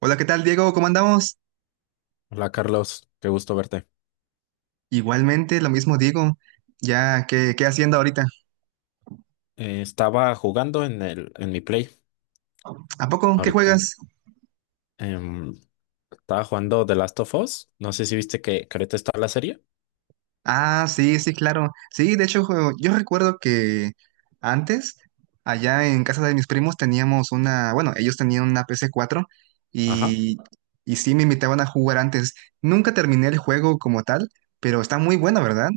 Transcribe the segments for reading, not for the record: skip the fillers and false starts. Hola, ¿qué tal, Diego? ¿Cómo andamos? Hola Carlos, qué gusto verte. Igualmente, lo mismo digo. Ya, ¿qué haciendo ahorita? Estaba jugando en mi Play ¿A poco? ¿Qué ahorita. juegas? Em, Estaba jugando The Last of Us. No sé si viste que ahorita está la serie. Ah, sí, sí, claro. Sí, de hecho, yo recuerdo que antes, allá en casa de mis primos, teníamos una, bueno, ellos tenían una pc 4 Ajá. y, y sí me invitaban a jugar antes. Nunca terminé el juego como tal, pero está muy bueno, ¿verdad?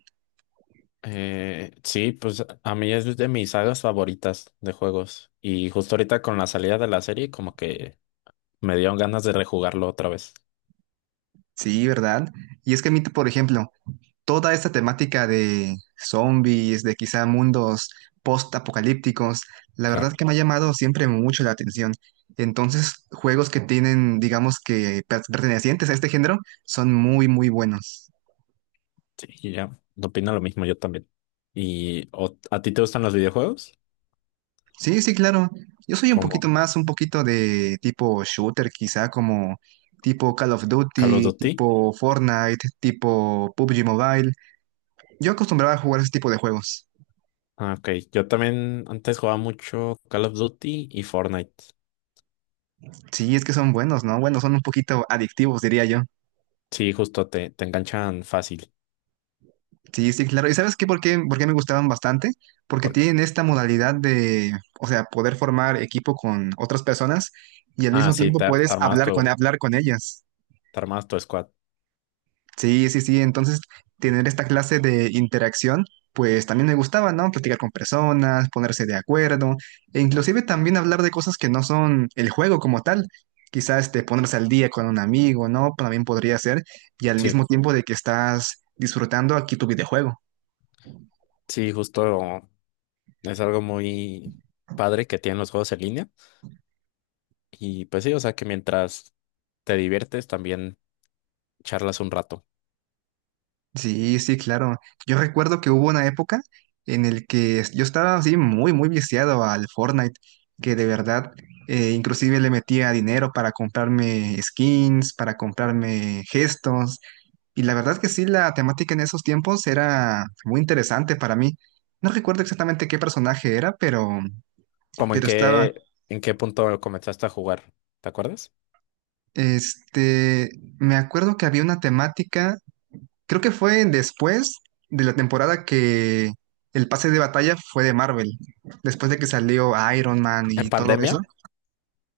Sí, pues a mí es de mis sagas favoritas de juegos. Y justo ahorita con la salida de la serie, como que me dieron ganas de rejugarlo otra vez. Sí, ¿verdad? Y es que a mí, por ejemplo, toda esta temática de zombies, de quizá mundos post-apocalípticos, la verdad Claro. que me ha llamado siempre mucho la atención. Entonces, juegos que tienen, digamos que pertenecientes a este género, son muy, muy buenos. Sí, y ya. Opino lo mismo yo también. ¿Y a ti te gustan los videojuegos? Sí, sí, claro. Yo soy un Como poquito más, un poquito de tipo shooter, quizá como tipo Call of Call of Duty, Duty. tipo Fortnite, tipo PUBG Mobile. Yo acostumbraba a jugar ese tipo de juegos. Ah, ok. Yo también antes jugaba mucho Call of Duty y Fortnite. Sí, es que son buenos, ¿no? Bueno, son un poquito adictivos, diría yo. Sí, justo te enganchan fácil. Sí, sí, claro. ¿Y sabes qué? ¿Por qué me gustaban bastante? Porque por- tienen esta modalidad de, o sea, poder formar equipo con otras personas y al Ah, mismo sí, tiempo te puedes hablar con, hablar con ellas. te armabas tu squad. Sí, sí, sí. Entonces, tener esta clase de interacción, pues también me gustaba, ¿no? Platicar con personas, ponerse de acuerdo, e inclusive también hablar de cosas que no son el juego como tal. Quizás este, ponerse al día con un amigo, ¿no? También podría ser. Y al Sí, mismo tiempo de que estás disfrutando aquí tu videojuego. sí, justo es algo muy padre que tienen los juegos en línea. Y pues sí, o sea que mientras te diviertes también charlas un rato. Sí, sí, claro. Yo recuerdo que hubo una época en el que yo estaba así muy, muy viciado al Fortnite, que de verdad, inclusive le metía dinero para comprarme skins, para comprarme gestos. Y la verdad que sí, la temática en esos tiempos era muy interesante para mí. No recuerdo exactamente qué personaje era, pero, ¿Cómo en pero estaba. qué, en qué punto comenzaste a jugar? ¿Te acuerdas? Este, me acuerdo que había una temática. Creo que fue después de la temporada que el pase de batalla fue de Marvel, después de que salió Iron Man ¿En y todo eso. pandemia?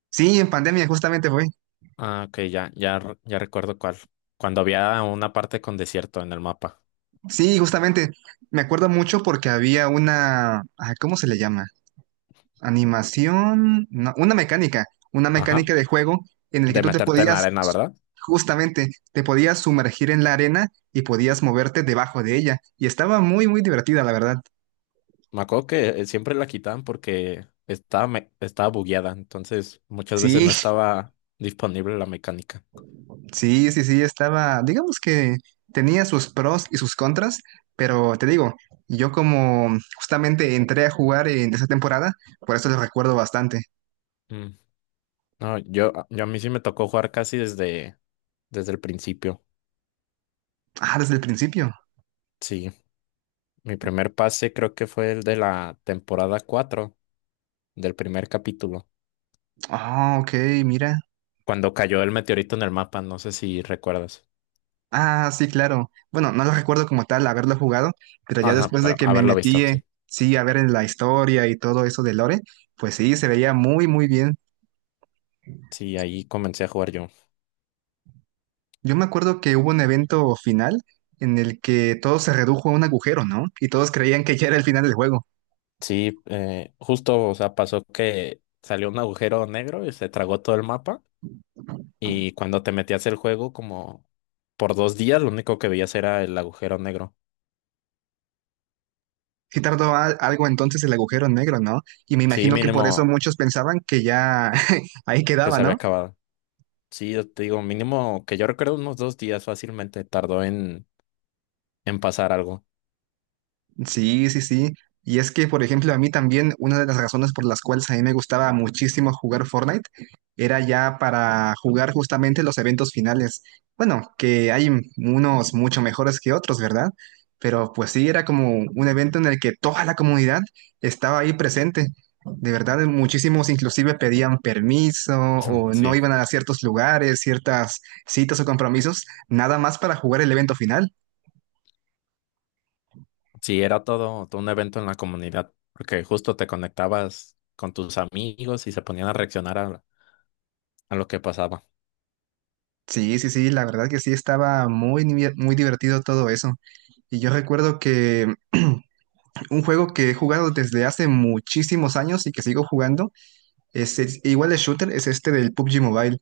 Sí, en pandemia justamente fue. Ah, ok, ya, ya, ya recuerdo cuál. Cuando había una parte con desierto en el mapa. Sí, justamente. Me acuerdo mucho porque había una, ah, ¿cómo se le llama? Animación, no, una mecánica, una Ajá. mecánica de juego en el que De tú te meterte en la podías, arena, ¿verdad? justamente, te podías sumergir en la arena y podías moverte debajo de ella. Y estaba muy, muy divertida, la verdad. Me acuerdo que siempre la quitaban porque estaba bugueada, entonces muchas veces Sí, no estaba disponible la mecánica. sí, sí, sí, estaba, digamos que tenía sus pros y sus contras, pero te digo, yo como justamente entré a jugar en esa temporada, por eso lo recuerdo bastante. Mm. No, yo a mí sí me tocó jugar casi desde el principio. Ah, desde el principio. Sí, mi primer pase creo que fue el de la temporada 4 del primer capítulo, Ah, ok, mira. cuando cayó el meteorito en el mapa, no sé si recuerdas. Ah, sí, claro. Bueno, no lo recuerdo como tal haberlo jugado, pero ya Ajá, después de pero que me haberlo visto, metí, sí. sí, a ver en la historia y todo eso de Lore, pues sí, se veía muy, muy bien. Sí, ahí comencé a jugar yo. Yo me acuerdo que hubo un evento final en el que todo se redujo a un agujero, ¿no? Y todos creían que ya era el final del juego. Sí, justo, o sea, pasó que salió un agujero negro y se tragó todo el mapa. Y cuando te metías el juego, como por 2 días, lo único que veías era el agujero negro. Sí tardó algo entonces el agujero negro, ¿no? Y me Sí, imagino que por eso mínimo muchos pensaban que ya ahí que quedaba, se había ¿no? acabado. Sí, yo te digo, mínimo que yo recuerdo unos 2 días fácilmente tardó en pasar algo. Sí, sí, sí. Y es que, por ejemplo, a mí también una de las razones por las cuales a mí me gustaba muchísimo jugar Fortnite era ya para jugar justamente los eventos finales. Bueno, que hay unos mucho mejores que otros, ¿verdad? Pero pues sí, era como un evento en el que toda la comunidad estaba ahí presente. De verdad, muchísimos inclusive pedían permiso o no Sí, iban a ciertos lugares, ciertas citas o compromisos, nada más para jugar el evento final. sí, era todo un evento en la comunidad, porque justo te conectabas con tus amigos y se ponían a reaccionar a lo que pasaba. Sí, sí, sí, la verdad que sí, estaba muy, muy divertido todo eso. Y yo recuerdo que un juego que he jugado desde hace muchísimos años y que sigo jugando, es, igual de shooter, es este del PUBG Mobile,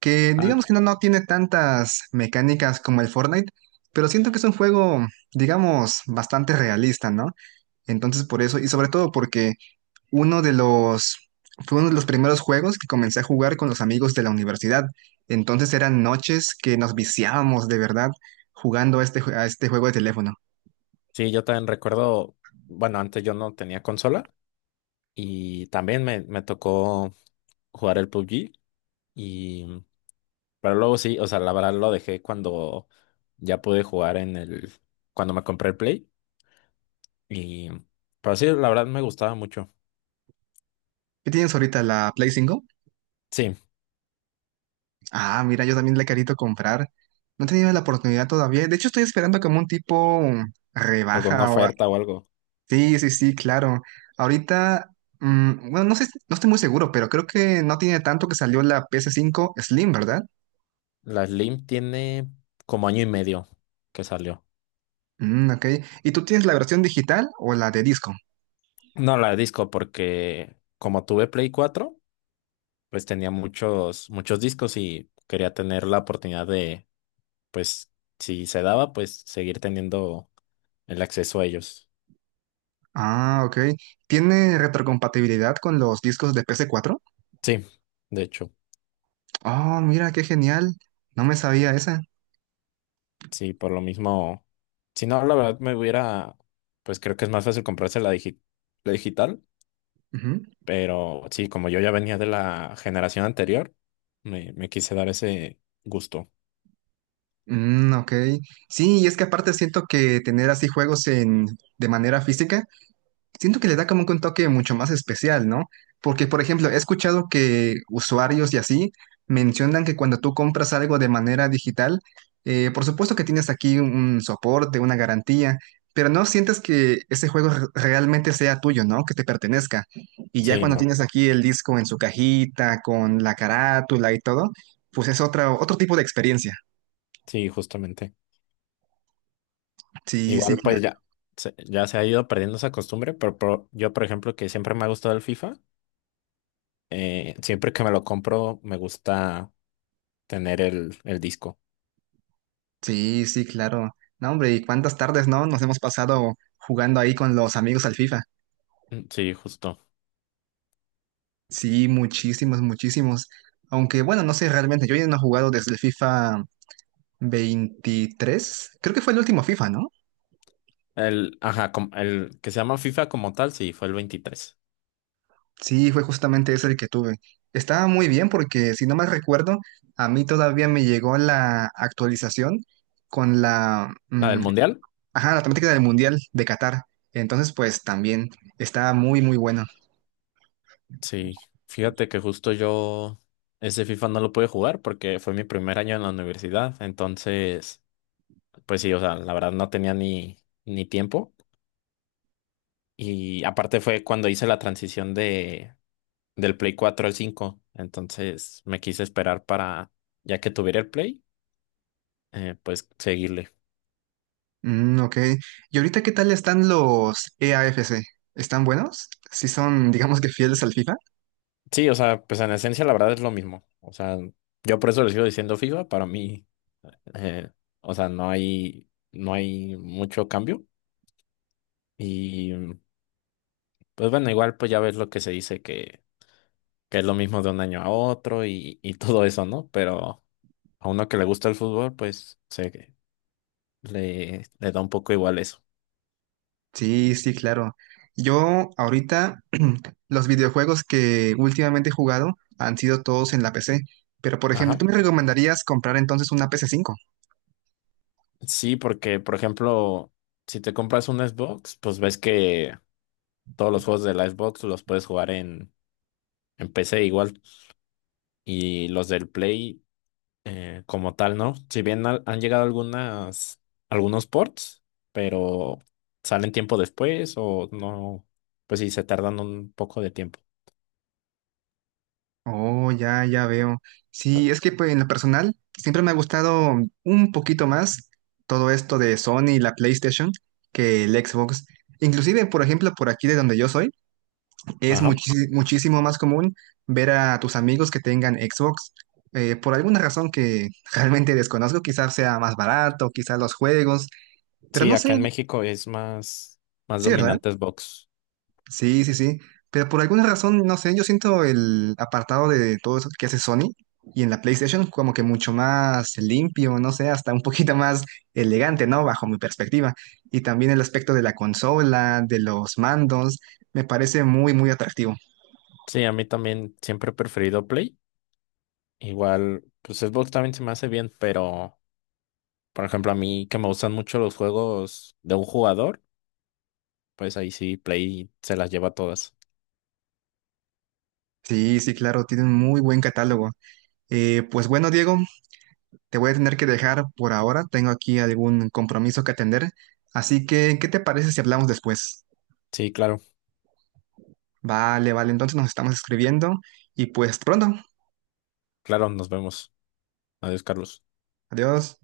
que digamos que no tiene tantas mecánicas como el Fortnite, pero siento que es un juego, digamos, bastante realista, ¿no? Entonces por eso, y sobre todo porque uno de los, fue uno de los primeros juegos que comencé a jugar con los amigos de la universidad. Entonces eran noches que nos viciábamos de verdad jugando a este juego de teléfono. Sí, yo también recuerdo, bueno, antes yo no tenía consola y también me tocó jugar el PUBG y, pero luego sí, o sea, la verdad lo dejé cuando ya pude jugar cuando me compré el Play y, pero sí, la verdad me gustaba mucho. ¿Qué tienes ahorita, la Play 5? Sí, Ah, mira, yo también la he querido comprar. No he tenido la oportunidad todavía. De hecho, estoy esperando como un tipo alguna rebaja oferta o algo. Sí, sí, sí, claro. Ahorita, bueno, no sé, no estoy muy seguro, pero creo que no tiene tanto que salió la ps 5 Slim, ¿verdad? La Slim tiene como año y medio que salió. Mm, ok. ¿Y tú tienes la versión digital o la de disco? No, la de disco porque como tuve Play 4, pues tenía muchos, muchos discos y quería tener la oportunidad de pues si se daba, pues seguir teniendo el acceso a ellos. Ah, ok. ¿Tiene retrocompatibilidad con los discos de ps 4? Sí, de hecho, Oh, mira, qué genial. No me sabía esa. sí, por lo mismo, si no, la verdad me hubiera, pues creo que es más fácil comprarse la digital, Ujú. pero sí, como yo ya venía de la generación anterior, me quise dar ese gusto. Mm, ok. Sí, y es que aparte siento que tener así juegos de manera física siento que le da como que un toque mucho más especial, ¿no? Porque, por ejemplo, he escuchado que usuarios y así mencionan que cuando tú compras algo de manera digital, por supuesto que tienes aquí un soporte, una garantía, pero no sientes que ese juego realmente sea tuyo, ¿no? Que te pertenezca. Y ya Sí, cuando no, tienes aquí el disco en su cajita, con la carátula y todo, pues es otra, otro tipo de experiencia. sí, justamente. Sí, sí, Igual, claro. pues ya se ha ido perdiendo esa costumbre, pero, yo, por ejemplo, que siempre me ha gustado el FIFA, siempre que me lo compro, me gusta tener el disco. Sí, sí, claro. No, hombre, ¿y cuántas tardes, no? Nos hemos pasado jugando ahí con los amigos al FIFA. Mm, sí, justo. Sí, muchísimos, muchísimos. Aunque bueno, no sé realmente, yo ya no he jugado desde el FIFA 23. Creo que fue el último FIFA, ¿no? Ajá, el que se llama FIFA como tal, sí, fue el 23. Sí, fue justamente ese el que tuve. Estaba muy bien porque, si no mal recuerdo, a mí todavía me llegó la actualización con la, ¿La del Mundial? ajá, la temática del Mundial de Qatar. Entonces, pues también estaba muy, muy bueno. Sí. Fíjate que justo yo ese FIFA no lo pude jugar porque fue mi primer año en la universidad. Entonces, pues sí, o sea, la verdad no tenía ni tiempo. Y aparte fue cuando hice la transición del Play 4 al cinco. Entonces me quise esperar para, ya que tuviera el Play, pues seguirle. Mm, ok. ¿Y ahorita qué tal están los EAFC? ¿Están buenos? ¿Sí son, digamos que fieles al FIFA? Sí, o sea, pues en esencia la verdad es lo mismo. O sea, yo por eso le sigo diciendo FIFA, para mí, eh, o sea, no hay mucho cambio. Y pues bueno, igual pues ya ves lo que se dice que es lo mismo de un año a otro y todo eso, ¿no? Pero a uno que le gusta el fútbol, pues se le da un poco igual eso. Sí, sí, claro. Yo ahorita los videojuegos que últimamente he jugado han sido todos en la PC, pero por ejemplo, Ajá. ¿tú me recomendarías comprar entonces una pc 5? Sí, porque por ejemplo, si te compras un Xbox, pues ves que todos los juegos de la Xbox los puedes jugar en PC igual. Y los del Play como tal, ¿no? Si bien han llegado algunos ports, pero salen tiempo después o no, pues sí, se tardan un poco de tiempo. Oh, ya, ya veo. Ah, Sí, es que pues, en lo personal siempre me ha gustado un poquito más todo esto de Sony y la PlayStation que el Xbox. Inclusive, por ejemplo, por aquí de donde yo soy. Es ajá. Muchísimo más común ver a tus amigos que tengan Xbox. Por alguna razón que realmente desconozco, quizás sea más barato, quizás los juegos, pero Sí, no acá sé, en México es más sí, ¿verdad? dominante Xbox. Sí, sí, sí. Pero por alguna razón, no sé, yo siento el apartado de todo eso que hace Sony y en la PlayStation como que mucho más limpio, no sé, hasta un poquito más elegante, ¿no? Bajo mi perspectiva. Y también el aspecto de la consola, de los mandos, me parece muy, muy atractivo. Sí, a mí también siempre he preferido Play. Igual, pues Xbox también se me hace bien, pero por ejemplo, a mí que me gustan mucho los juegos de un jugador, pues ahí sí Play se las lleva todas. Sí, sí, claro, tiene un muy buen catálogo. Pues bueno, Diego, te voy a tener que dejar por ahora. Tengo aquí algún compromiso que atender. Así que, ¿qué te parece si hablamos después? Sí, claro, Vale, vale, entonces nos estamos escribiendo y pues pronto. claro, nos vemos. Adiós, Carlos. Adiós.